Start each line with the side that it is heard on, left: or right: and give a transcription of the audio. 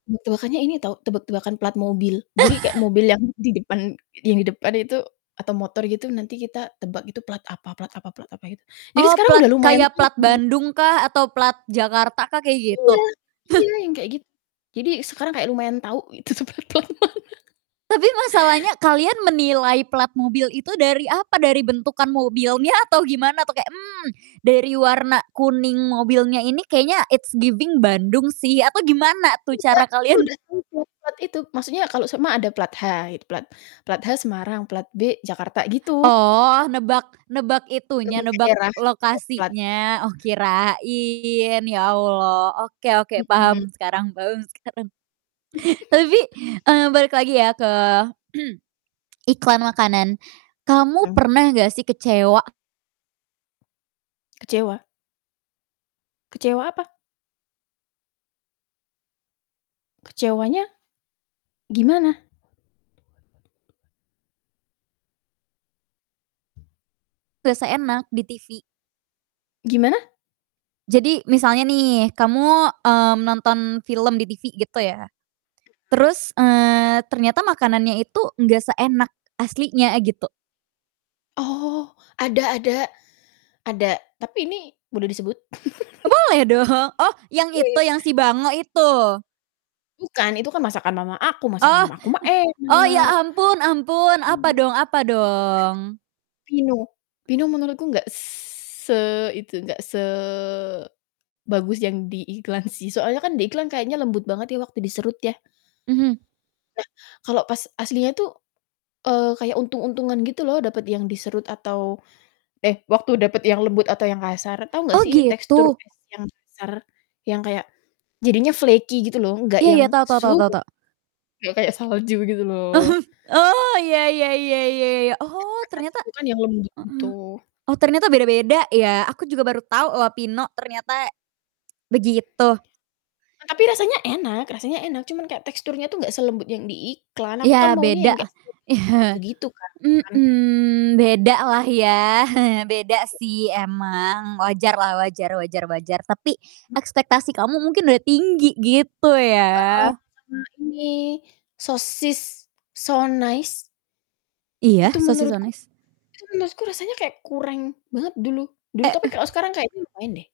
left: Mu tebakannya ini tau, tebak-tebakan plat mobil. Jadi kayak mobil yang di depan yang di depan itu, atau motor gitu nanti kita tebak gitu, plat apa plat apa plat apa gitu, jadi
right: Oh
left: sekarang
right: plat,
left: udah lumayan
right: kayak plat
left: [unintelligible]
right: Bandung kah, atau plat Jakarta kah, kayak gitu?
left: Iya iya, yang kayak gitu, jadi sekarang kayak lumayan tau, itu tuh plat-plat mana.
right: Tapi masalahnya kalian menilai plat mobil itu dari apa, dari bentukan mobilnya, atau gimana tuh kayak, "Mmm, dari warna kuning mobilnya ini kayaknya it's giving Bandung sih," atau gimana tuh
left: Nggak,
right: cara
left: kita
right: kalian
left: udah tau plat-plat itu. Maksudnya kalau sema ada plat H, it plat plat H Semarang plat B Jakarta gitu.
right: Oh, nebak nebak
left: Mmm
right: itunya, nebak
left: daerah, daerah plat.
right: lokasinya, oh kirain, ya Allah, oke oke,
left: Mhm.
right: paham sekarang paham sekarang. Tapi, eee, balik lagi ya ke, iklan makanan, kamu
left: Mmm.
right: pernah nggak sih kecewa?
left: Kecewa? Kecewa apa? Kecewanya, gimana?
right: Nggak seenak, di TV.
left: Gimana?
right: Jadi misalnya nih, kamu, mmm, nonton film di TV gitu ya,
left: Mmm.
right: terus, eee, ternyata makanannya itu nggak seenak aslinya, gitu.
left: Oh ada ada. Ada. Tapi ini boleh disebut?
right: Boleh do oh yang itu, yang si bango itu?
left: Bukan. Itu kan masakan mama aku, masakan
right: Oh,
left: mama aku mah
right: o
left: enak.
right: ya ampun
left: Mhm.
right: ampun, apa dong apa dong?
left: Pino. Pino menurut ku nggak se itu, nggak sebagus yang di iklan sih, soalnya kan diiklan kayaknya lembut banget ya waktu diserut ya
right: Mhm.
left: Nah, kalau pas aslinya tuh, eee, kayak untung-untungan gitu loh, dapet yang diserut atau eh, waktu dapet yang lembut atau yang kasar. Tau ngggak
right: Oh
left: sih tekstur
right: gitu.
left: es yang kasar, yang kayak jadinya flaky gitu loh, nggak
right: Iya
left: yang
right: tau tau tau tau.
left: nggak kayak salju gitu loh.
right: Mhm. Oh, ya ya ya ya ya ya. Oh ternyata
left: Ekspektasiku kan yang lembut gitu.
right: heeh, oh ternyata beda-beda ya, aku juga baru tau loh Pino, ternyata begitu.
left: Tapi rasanya enak rasanya enak, cuman kayak teksturnya tuh nggak selembut yang di iklan. Aku kan
right: Ya
left: maunya
right: beda.
left: yang kayak selembut
right: Ya,
left: salju gitu kan.
right: mhm. Beda lah ya, beda sih, emang. Wajarlah, wajar wajar wajar tapi,
left: Mak
right: ekspektasi kamu mungkin udah tinggi gitu
left: Heeh,
right: ya.
left: sama ini, sosis So Nice,
right: Iya.
left: itu
right: Sosis So
left: menurutku
right: Nice.
left: itu menurutku, rasanya kayak kureng banget dulu. Dulu
right: E
left: tapi kalau sekarang kayaknya lumayan deh.